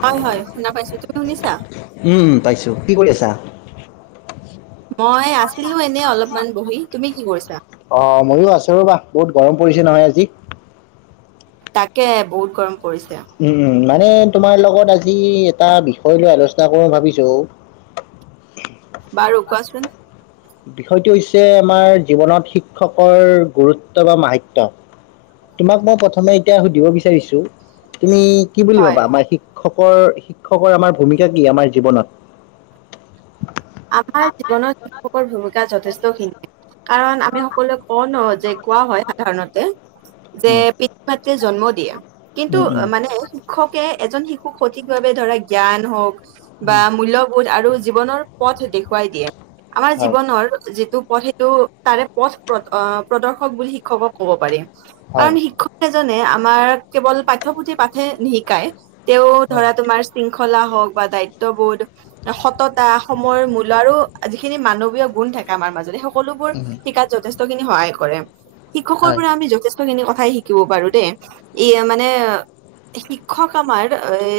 হয় হয় শুনা পাইছো তুমি শুনিছা? উম পাইছো কি কৰি আছা? মই আছিলো। এনে অলপমান বহি তুমি কি কৰিছা অহ ময়ো আছো ৰবা, বহুত গৰম পৰিছে নহয় আজি। তাকে বহুত গৰম পৰিছে। উম উম মানে তোমাৰ লগত আজি এটা বিষয় লৈ আলোচনা কৰো ভাবিছো। উ [unintelligible] বাৰু কোৱাচোন? বিষয়টো হৈছে আমাৰ জীৱনত শিক্ষকৰ গুৰুত্ব বা মাহাত্ব তোমাক মই প্ৰথমে এতিয়া সুধিব বিচাৰিছো তুমি কি বুলি হয় ভাবা আমাৰ শিক্ষকৰ -শিক্ষকৰ আমাৰ ভূমিকা কি আমাৰ জীৱনত? আমাৰ জীৱনত শিক্ষকৰ ভুমি কা যথেষ্ট খিনি কাৰণ আমি সকলোৱে কওঁ ন যে কোৱা হয় সাধাৰণতে। যে উম পিতৃ মাতৃয়ে জন্ম দিয়ে কিন্তু উম উম মানে শিক্ষকে এজন শিক খুব সঠিকভাৱে ধৰা জ্ঞান হওঁক বা উম মূল্যবোধ আৰু জীৱনৰ পথ দেখুৱাই দিয়ে আমাৰ হয় জীৱনৰ যিটো পথ সেইটো তাৰে পথ প্ৰদৰ্শক বুলি শিক্ষকক ক'ব পাৰে। কাৰণ হয় শিক্ষক জনে আমাৰ কেৱল পাঠ্যপুথি পাঠে নিশিকাই। তেওঁ হয় ধৰা‌তোমাৰ শৃংখলা হওক, বা দায়িত্ববোধ, সততা সময়ৰ মূল্য আৰু যিখিনি মানৱীয় গুণ থাকে আমাৰ মাজত সেই সকলোবোৰ উম শিকাত যথেষ্ট সহায় কৰে শিক্ষকৰ হয় পৰা আমি যথেষ্টখিনি কথাই শিকিব পাৰো দেই, ই মানে শিক্ষক আমাৰ এ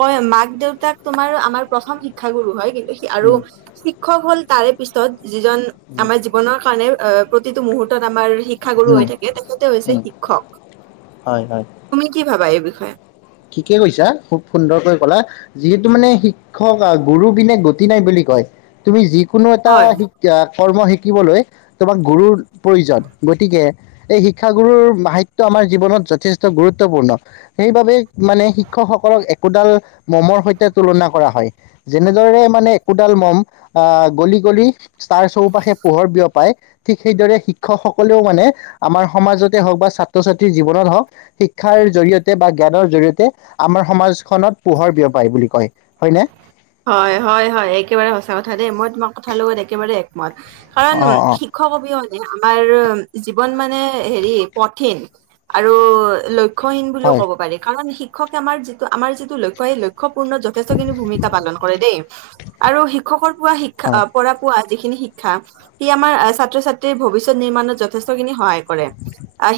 কয় মাক দেউতাক তোমাৰ আমাৰ প্ৰথম শিক্ষাগুৰু হয় কিন্তু আৰু উম শিক্ষক হ'ল তাৰে পিছত যিজন উম আমাৰ জীৱনৰ কাৰণে অ প্ৰতিটো মুহুৰ্তত আমাৰ শিক্ষাগুৰু উম হৈ থাকে তেখেতে হৈছে উম শিক্ষক। হয় হয় তুমি কি ভাবা এই বিষয়ে ঠিকে কৈছা খুব সুন্দৰকৈ কলা। যিহেতু মানে শিক্ষক গুৰু পিনে গতি নাই বুলি কয়। তুমি যিকোনো এটা হয় শিক্ষা কৰ্ম শিকিবলৈ তোমাক গুৰুৰ প্ৰয়োজন। গতিকে এই শিক্ষাগুৰুৰ সাহিত্যম আমাৰ জীৱনত যথেষ্ট গুৰুত্বপূৰ্ণ সেইবাবে মানে শিক্ষকসকলক একোডাল মমৰ সৈতে তুলনা কৰা হয়। যেনেদৰে মানে একোডাল মম অহ গলি -গলি তাৰ চৌপাশে পোহৰ বিয়পাই ঠিক সেইদৰে শিক্ষকসকলেও মানে আমাৰ সমাজতে হওক বা ছাত্ৰ ছাত্ৰী জীৱনত হওক শিক্ষা শিক্ষাৰ জৰিয়তে বা জ্ঞানৰ জৰিয়তে আমাৰ সমাজখনত পোহৰ বিয়পায় বুলি কয় হয়নে? হয়, হয়, হয়। একেবাৰে সঁচা কথা দেই মই তোমাক কথা লগত একেবাৰে এক কাৰণ অ', অ', শিক্ষক অবিহনে আমাৰ জীৱন মানে হেৰি কঠিন আৰু লক্ষ্য লক্ষ্যহীন বুলিও হয়, ক'ব পাৰি কাৰণ শিক্ষকে আমাৰ যিটো আমাৰ যিটো লক্ষ্য সেই লক্ষ্যপূৰ্ণত যথেষ্টখিনি ভূমিকা পালন কৰে দেই আৰু শিক্ষকৰ পোৱা শিক্ষা হয়, পৰা পোৱা যিখিনি শিক্ষা সি আমাৰ ছাত্ৰ ছাত্ৰীৰ ভৱিষ্যত নিৰ্মাণত যথেষ্টখিনি সহায় কৰে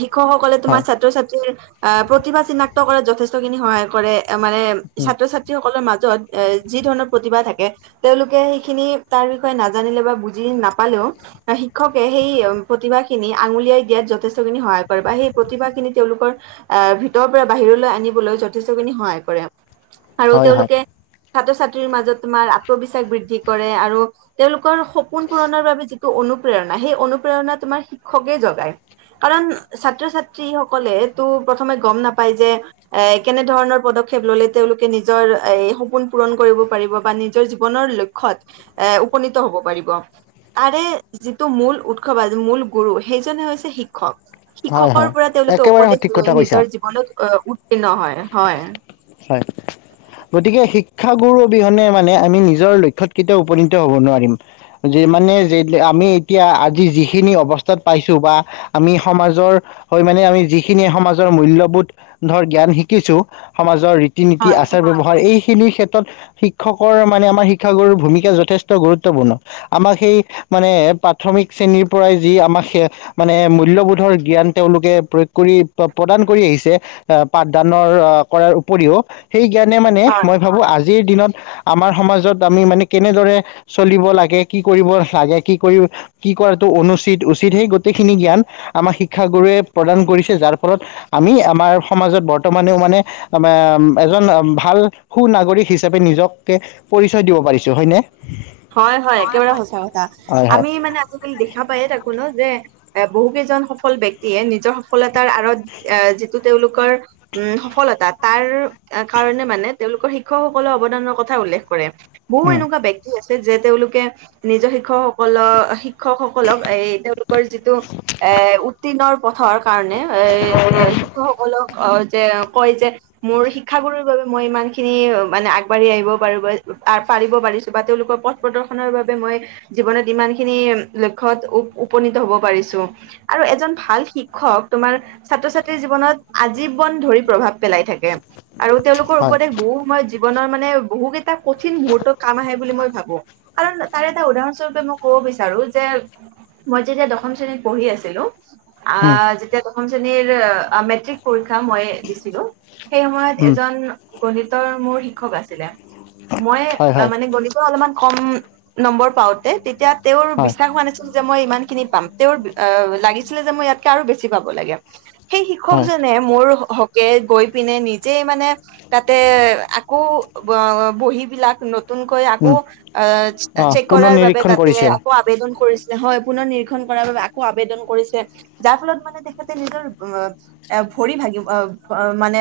শিক্ষকসকলে তোমাৰ হয়, ছাত্ৰ ছাত্ৰীৰ আহ প্ৰতিভা চিনাক্ত কৰাত যথেষ্টখিনি সহায় কৰে, মানে ছাত্ৰ ছাত্ৰীসকলৰ মাজত এ যি ধৰণৰ প্ৰতিভাথাকে। তেওঁলোকে সেইখিনি তাৰ বিষয়ে নাজানিলে বা বুজি নাপালেওঁ শিক্ষকে সেই প্ৰতিভা খিনি আঙুলিয়াই দিয়াত যথেষ্টখিনি সহায় কৰে বা সেই প্ৰতিভা খিনি তেওঁলোকৰ আহ ভিতৰৰ পৰা বাহিৰলৈ আনিবলৈ যথেষ্টখিনি সহায় কৰে আৰু হয়, হয়, তেওঁলোকে ছাত্ৰ ছাত্ৰীৰ মাজত তোমাৰ আত্মবিশ্বাস বৃদ্ধি কৰে আৰু তেওঁলোকৰ সপোন পূৰণৰ বাবে যিটো অনুপ্ৰেৰণা সে অনুপ্ৰেৰণা তোমাৰ শিক্ষকে জগাই কাৰণ ছাত্ৰ ছাত্ৰীসকলে প্ৰথমে গম নাপায় যে এ কেনেধৰণৰ পদক্ষেপ ল'লে তেওঁলোকে নিজৰ সপোন পূৰণ কৰিব পাৰিব বা নিজৰ জীৱনৰ লক্ষত এ উপনীত হ'ব পাৰিব। তাৰে যিটো মূল উৎসৱ আ মূল গুৰু সেইজনে হৈছে শিক্ষক হয়, শিক্ষকৰ হয়, পৰা তেওঁলোকে একেবাৰে উপদেশ সঠিক লৈ কথা কৈছা নিজৰ জীৱনত ও'ত্তিন্ন হয় হয়। হয়। গতিকে শিক্ষাগুৰু অবিহনে মানে আমি নিজৰ লক্ষয়ত কেতিয়াও উপনীত হ'ব নোৱাৰিম। যিমানে আমি এতিয়া আজি যিখিনি অৱস্থাত পাইছো বা আমি সমাজৰ হয় মানে আমি যিখিনি সমাজৰ মূল্যবোধ ধৰ জ্ঞান শিকিছো। সমাজৰ ৰীতি -নীতি আচাৰ ব্যৱহাৰ এই খিনি ক্ষেত্ৰত শিক্ষকৰ মানে আমাৰ শিক্ষাগুৰু ভূমিকা যথেষ্ট গুৰুত্বপূৰ্ণ। আমাক সেই মানে প্ৰাথমিক শ্ৰেণীৰ পৰাই যি আমাক মানে মূল্যবোধৰ জ্ঞান তেওঁলোকে প্ৰয়োগ কৰি প্ৰদান কৰি আহিছে প দানৰ কৰাৰ উপৰিও সেই জ্ঞানে মানে হয় মই ভাবো আজি আজিৰ দিনত আমাৰ সমাজত আমি মানে কেনেদৰে চলিব লাগে। কি কৰিব লাগে কি কৰিব কি কৰাটো অনুচিত, উচিত সেই গোটেইখিনি জ্ঞান আমাৰ শিক্ষাগুৰুয়ে প্ৰদান কৰিছে। যাৰ ফলত আমি আমাৰ সমাজত বৰ্তমান বৰ্তমানেও মানে এজন ভাল সু নাগৰিক হিচাপে নিজকে পৰিচয় দিব। পাৰিছোঁ হয় নে? হয় হয় একেবাৰে সঁচা কথা হয় হয় আমি মানে আজিকালি দেখা পায়। তাক শুনো যে এ বহু কেইজন সফল ব্ক্তিয়ে নিজৰ সফলতা তাৰ আঁৰত যিটো তেওঁলোকৰ উম সফলতা- তাৰ কাৰণে মানে তেওঁলোকৰ শিক্ষকসকলে অৱদানৰ কথা উল্লেখ কৰে। বহু উম এনেকুৱা বি- যে তেওঁলোকে নিজৰ শিক্ষকসকলৰ শি- শিক্ষকসকলক এ তেওঁলোকৰ যিটো এ উত্তীৰ্ণ পথৰ কাৰণে এ- শিক্ষসকলক অ'- যে কয় যে মোৰ শিক্ষাগুৰুৰ বাবে মই ইমান খিনি মানে আগবাঢ়ি আহিব পাৰো। বা- পাৰিব পাৰিছোঁ- বা তেওঁলোকৰ পথ প্ৰদৰ্শনৰ বাবে মই জীৱনত ইমান খিনি লক্ষ্যয়ত উপনীত হব পাৰিছো। আৰু এজন ভাল শিক্ষক তোমাৰ ছাত্ৰ- ছাত্ৰীৰ জীৱনত আজীৱন ধৰি প্ৰভাৱ পেলায় পেলাই থাকে আৰু তেওঁলোকৰ হয় উপদেশ বহু সময়ত জীৱনৰ মানে বহুকেইটা কঠিন মুহূৰ্তত। কাম আহে বুলি মই ভাবো। কাৰণ তাৰ এটা উদাহৰণস্বৰূপে মই কব বিচাৰো যে মই যেতিয়া- দশম শ্ৰেণীত পঢ়ি আছিলো। আ উম দশম শ্ৰেণীৰ মেট্ৰিক পৰীক্ষা- মই দিছিলো। সেই সময়ত উম এজন গণিতৰ মোৰ শিক্ষক আছিলে। মই হয় হয় মানে গণিতৰ অলপমান কম নম্বৰ পাওঁতে তেতিয়া- তেওঁৰ হয় বিশ্বাস হোৱা নাছিল। মই ইমান খিনি পাম তেওঁৰ লাগিছিলে যে মই ইয়াতকে আৰু বেছি পাব লাগে। সেই হয় শিক্ষকজনে মোৰ- গৈ পিনে নিজেই মানে তাতে আকৌ বহী বিলাক- নতুনকৈ আকৌ উম অ চেক পুনৰ কৰাৰ বাবে নিৰীক্ষণ তাতে কৰিছে আকৌ আবেদন কৰিছিল। হয় পুনৰ নিৰীক্ষণ কৰাৰ বাবে আকৌ আবেদন কৰিছে। যাৰ ফলত মানে তেখেতে নিজৰ- ভৰি ভাগিব মানে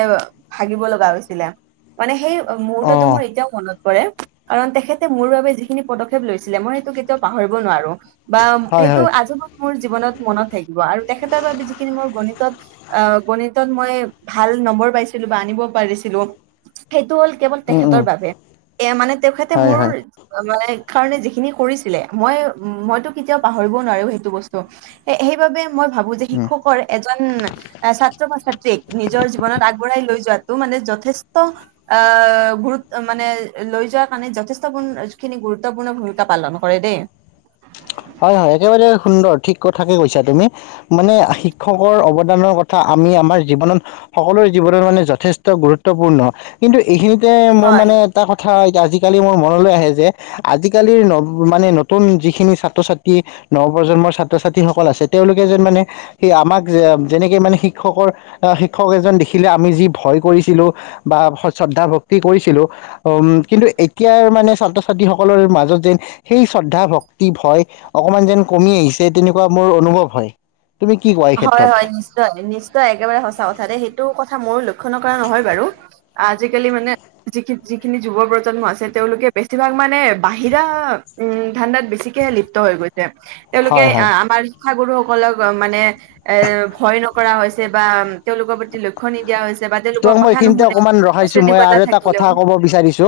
ভাগিব লগা হৈছিলে। মানে সেই- মোৰ অ তাতটো মোৰ এতিয়াও মনত- পৰে। কাৰণ তেখেতে মোৰ বাবে যিখিনি পদক্ষেপ লৈছিলে মই সেইটো কেতিয়াও পাহৰিব নোৱাৰো। বা হয় সেইটো হয় আজীৱন মোৰ জী- জীৱনত মনত থাকিব আৰু তেখতৰ বাবে যিখিন মোৰ গণিতত আ গণিতত মই ভাল নম্বৰ- পাইছিলো বা আনিব পাৰিছিলো। সেইটো হ'ল কেৱল উম তেখেতৰ উম বাবে। এ মানে তেখেতে হয় হয় মোৰ- মানে কাৰণে যিখিনি কৰিছিলে। মই মইতো কেতিয়াও পাহৰিবও নোৱাৰো সেইটো বস্তু। সেইবাবে- মই ভাবো যে উম শিক্ষকৰ এজন ছাত্ৰ বা ছাত্ৰীক নিজৰ জীৱনত আগবঢ়াই লৈ যোৱা। টো মানে যথেষ্ট আ মানে- লৈ যোৱাৰ কাৰণে যথেষ্ট পূৰ্ণ খিনি গুৰুত্বপূৰ্ণ ভূমিকা পালন কৰে দেই। হয় হয়। একেবাৰে সুন্দৰ ঠিক কথাকে কৈছা তুমি। মানে শিক্ষকৰ অৱদানৰ কথা- আমি আমাৰ জীৱনত সকলোৰে জীৱনত মানে যথেষ্ট গুৰুত্বপূৰ্ণ কিন্তু এইখিনিত- এ মোৰ হয় মানে এটা কথা- আজিকালি মোৰ মনলৈ আহে যে আজিকালিৰ মানে নতুন যিখিনি- ছাত্ৰ ছাত্ৰী নৱ প্ৰজন্মৰ ছাত্ৰ ছাত্ৰীসকল আছে। তেওঁলোকে যেন মানে সেই আমাক যেনেকে মানে শি- শিক্ষকৰ শিক্ষক এজন দেখিলে আমি যি ভয় কৰিছিলো বা শ্ৰদ্ধা ভক্তি কৰিছিলোঁ- উম কিন্তু এতিয়াৰ মানে ছাত্ৰ ছাত্ৰীসকলৰ মাজত যেন সেই শ্ৰদ্ধা ভক্তি ভয়- অকমান যেন কমি আহিছে তেনেকুৱা মোৰ অনুভৱ হয়। তুমি কি কোৱা এই হয় ক্ষেত্ৰত? হয় নিশ্চয় নিশ্চয় একেবাৰে সঁচা কথা দেই। সেইটো কথা মইও লক্ষ্য নকৰা নহয় বাৰু। আজিকালি মানে যিখিন যিখিনি যুৱ প্ৰজন্ম আছে তেওঁলোকে বেছিভাগ মানে বাহিৰা- উম ধাণ্ডাত বেছিকেহে লিপ্ত হৈ গৈছে। তেওঁলোকে হয় হয় আমাৰ শিক্ষাগুৰুসকলক মানে- এ ভয় নকৰা হৈছে বা তেওঁলোকৰ প্ৰতি লক্ষ্য নিদিয়া হৈছে। বা তেওঁলোকৰ তোমাক মই কথা এইখিনিতে নুশুনে অকমান ৰখাইছো শ্ৰেণী মই আৰু কোঠাত এটা কথা থাকিলেও ক'ব বিচাৰিছো।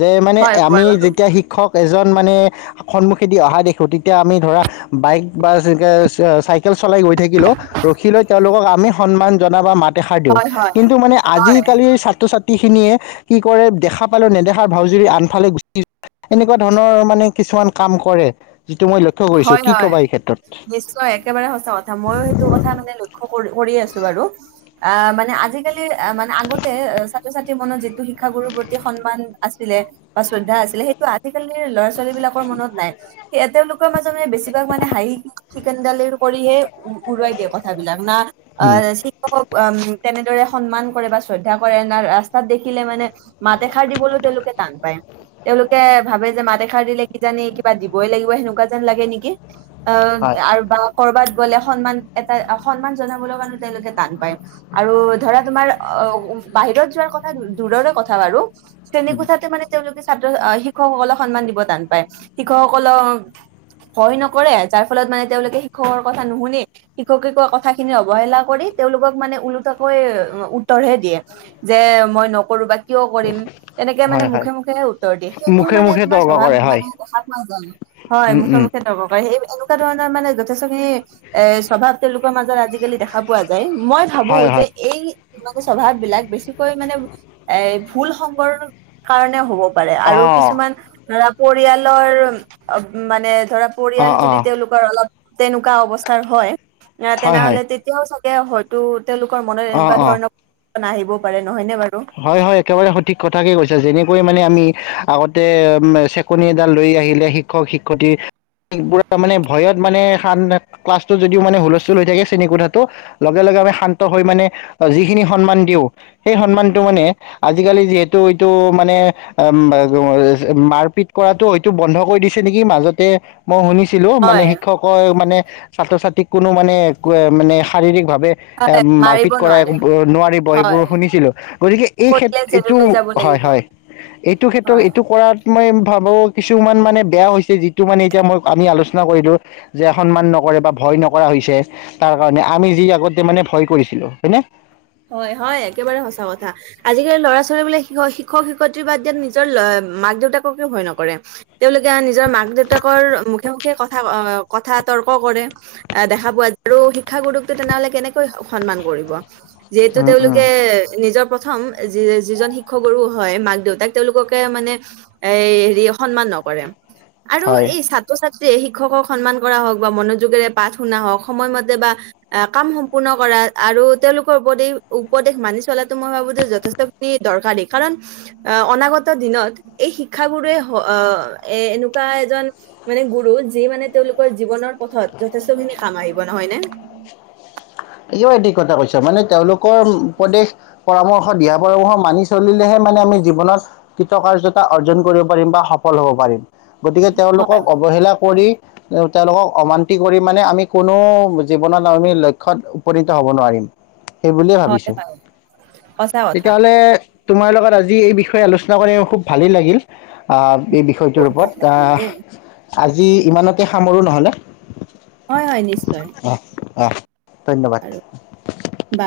যে মানে হয় কোৱা আমি- বাৰু যেতিয়া শিক্ষক এ- জন মানে সন্মুখে দি অহা দেখোঁ। তেতিয়া আমি ধৰা বাইক বা চাইকেল- ল চলাই গৈ থাকিলেও ৰখিলৈ তেওঁলোকক আমি সন্মান জনাওঁ বা মাত এষাৰ দিওঁ। হয় হয় কিন্তু মানে হয় আজিকালিৰ ছাত্ৰ ছাত্ৰী- খিনিয়ে কি কৰে দেখা পালে নেদেখাৰ ভাওজুৰি আনফালে গুচি যায়। এনেকুৱা ধৰণৰ মানে কি- কিছুমান কাম কৰে। যিটো মই লক্ষ্য কৰিছো হয় কি হয় কবা এই ক্ষেত্ৰত। নিশ্চয় একেবাৰে সঁচা কথা, মইয়ো সেইটো কথা মানে লক্ষ্য কৰি কৰি আছো বাৰু। আহ মানে আজিকালি মানে আগতে ছাত্ৰ-ছাত্ৰীৰ মনত যিটো শিক্ষাগুৰুৰ প্ৰতি সন্মান আছিল বা শ্ৰদ্ধা আছিলে, সেইটো আজিকালি ল'ৰা-ছোৱালী বিলাকৰ মনত নাই স তেওঁলোকে [unintelligible] মাজে মে বেছিভাগ মানে হাঁহি, চিকেন-দালি কৰিহে উৰুৱাই দিয়ে কথাবিলাক না উম। আহ শিক্ষক তেনেদৰে সন্মান কৰে বা শ্ৰদ্ধা কৰে, ন ৰাস্তাত দেখিলে মানে মাত এষাৰ দিবলৈও তেওঁলোকে টান পায়। তেওঁলোকে ভাবে যে মাত এষাৰ দিলে কিজানি কিবা দিবই লাগিব সেনেকুৱা লাগে নেকি অ' হয় আৰু বা কৰবাত গলে সন্মান, এটা সন্মান জনাবলৈ মানে তেওঁলোকে টান পায় আৰু ধৰা তোমাৰ অ' বাহিৰত যোৱাৰ কথা দূৰৰে কথা বাৰু তেনে উম কথাতে মানে তেওঁলোকে ছাত্ৰ- শিক্ষকসকলক সন্মান দিব টান পায়। শিক্ষকসকলক ভয় নকৰে, যাৰ ফলত মানে তেওঁলোকে শিক্ষকৰ কথা নুশুনি, শিক্ষকে কোৱা কথা খিনি অৱহেলা কৰি তেওঁলোকক মানে ওলোটাকৈ উত্তৰ হে দিয়ে যে, মই নকৰো বা কিয় কৰিম তেনেকে মানে হয় হয় মুখে-মুখেহে উত্তৰ দিয়ে, সেইবোৰ মুখে মানে মুখে তোমাৰ তৰ্ক স্বভাৱ কৰে হয় মানে দেখা পোৱা যায়। হয় উম উম মুখে-মুখে তৰ্ক কৰে, সেই এনেকুৱা ধৰণৰ মানে যথেষ্ট খিনি এ স্বভাৱ, তেওঁলোকৰ মাজত আজিকালি দেখা পোৱা যায় মই ভাবো হয় যে হয় এই এনে স্বভাৱ বিলাক বেছিকৈ মানে এ ভুল সংগৰ কাৰণে হ'ব পাৰে অ আৰু কিছুমান ধৰা পৰিয়ালৰ মানে ধৰা অ পৰিয়াল অ যদি তেওঁলোকৰ অলপ তেনেকুৱা অৱস্থাৰ হয়, আহ হয় হয় তেনেহলে তেতিয়াও হয়তো তেওঁলোকৰ মনত অ এনেকুৱা ধৰণৰ আহিব পাৰে। নহয়নে বাৰু? হয়-হয় একেবাৰে সঠিক কথাকে কৈছা, যেনেকৈ মানে আমি আগতে চেকনি এডাল লৈ আহিলে শিক্ষক- শিক্ষয়িত্ৰী। পুৰা মানে ভয়ত মানে ক্লাছটো যদিও মানে হুলস্থুল হৈ থাকে, শ্ৰেণী কোঠাটো লগে লগে শান্ত হৈ মানে আমি যিখিনি সন্মান দিও, সেই সন্মান মানে আজিকালি যিহেতু এইটো মানে মাৰপিট কৰাটো হয়তো বন্ধ কৰি দিছে নেকি, মাজতে মই শুনিছো ছিলো মানে হয় শিক্ষক মানে ছাত্ৰ-ছাত্ৰীক কোনো মানে মানে শাৰীৰিক ভাৱে এ হয় মাৰিব মাৰপিত কৰা নোৱাৰে এইবোৰ নোৱাৰিব হয় সেইবোৰ শুনিছিলো। এই কৰিলে ক্ষেত্ৰত এইটো জেললৈ যাব হয়, লাগিব হয় এইটো ক্ষেত্ৰত হয়। এইটো কৰাত মই ভাবো কিছুমান মানে বেয়া হৈছে, যিটো মানে এতিয়া মই আমি আলোচনা কৰিলো যে সন্মান নক বা ভয় নকৰা হৈছে তাৰ কাৰণে, আমি যি আগতে মানে ভয় কৰিছিলো হয় নে। হয়, হয় একেবাৰে সঁচা কথা। আজিকালি ল'ৰা- ছোৱালীবোৰে শিক্ষক-শিক্ষয়িত্ৰী বাদ দিয়া নিজৰ মাক-দেউতাককে ভয় নকৰে। তেওঁলোকে নিজৰ মাক-দেউতাকৰ মুখে-মুখে কথা কথা তৰ্ক কৰে, দেখা পোৱা যায় আৰু শিক্ষা গুৰুকো তেনেহলে কেনেকৈ সন্মান কৰিব। [unintelligible] যিহেতু উম উম তেওঁলোকে নিজৰ প্ৰথম যিজন শিক্ষ গুৰু হয় মাক দেউতাক, তেওঁলোককে মানে এ হেৰি সন্মান নকৰে আৰু হয় এই ছাত্ৰ-ছাত্ৰী শিক্ষকক সন্মান কৰা হওক বা মনোযোগেৰে পাঠ শুনা হওক, সময়মতে বা কাম সম্পূৰ্ণ কৰা আৰু তেওলোক উপদেশ মানি চলাটো মই ভাবো যে যথেষ্টখিনি দৰকাৰী কাৰণ আহ অনাগত দিন দিনত এই শিক্ষা গুৰুৱে এ এনেকোৱা এজন মানে গুৰু যি মানে তেওঁলোকৰ জীৱনৰ পথত যথেষ্ট খিনি কাম আহিব নহয় নে। কিয় এনে কথা কৈছা মানে তেওঁলোকৰ উপদেশ পৰামৰ্শ দিহা পৰামৰ্শ মানি চলিলেহে মানে আমি জীৱনত কৃতকাৰ্যতা অৰ্জন কৰিব পাৰিম বা সফ সফল হ'ব পাৰিম গতিকে হয় তেওঁলোকক অৱহেলা কৰি তেওঁলোকক অমান্তি কৰি মানে আমি কোনো জীৱনত আমি ল ক্ষ্যত উপনীত হ'ব নোৱাৰিম, সেই বুলিয়ে হয় ভাবিছো হয় সঁচা কথা তেতিয়াহ'লে তোমাৰ লগত আজি এই বিষয়ে আলোচনা কৰি ম খুব ভালেই লাগিল আ এই বিষয়টোৰ বহুত ভাল ওপৰত লাগিল দেই আ আজি ইমানতে সামৰো নহ'লে হয় হয় নিশ্চয় অ ধন্যবাদ আৰু বা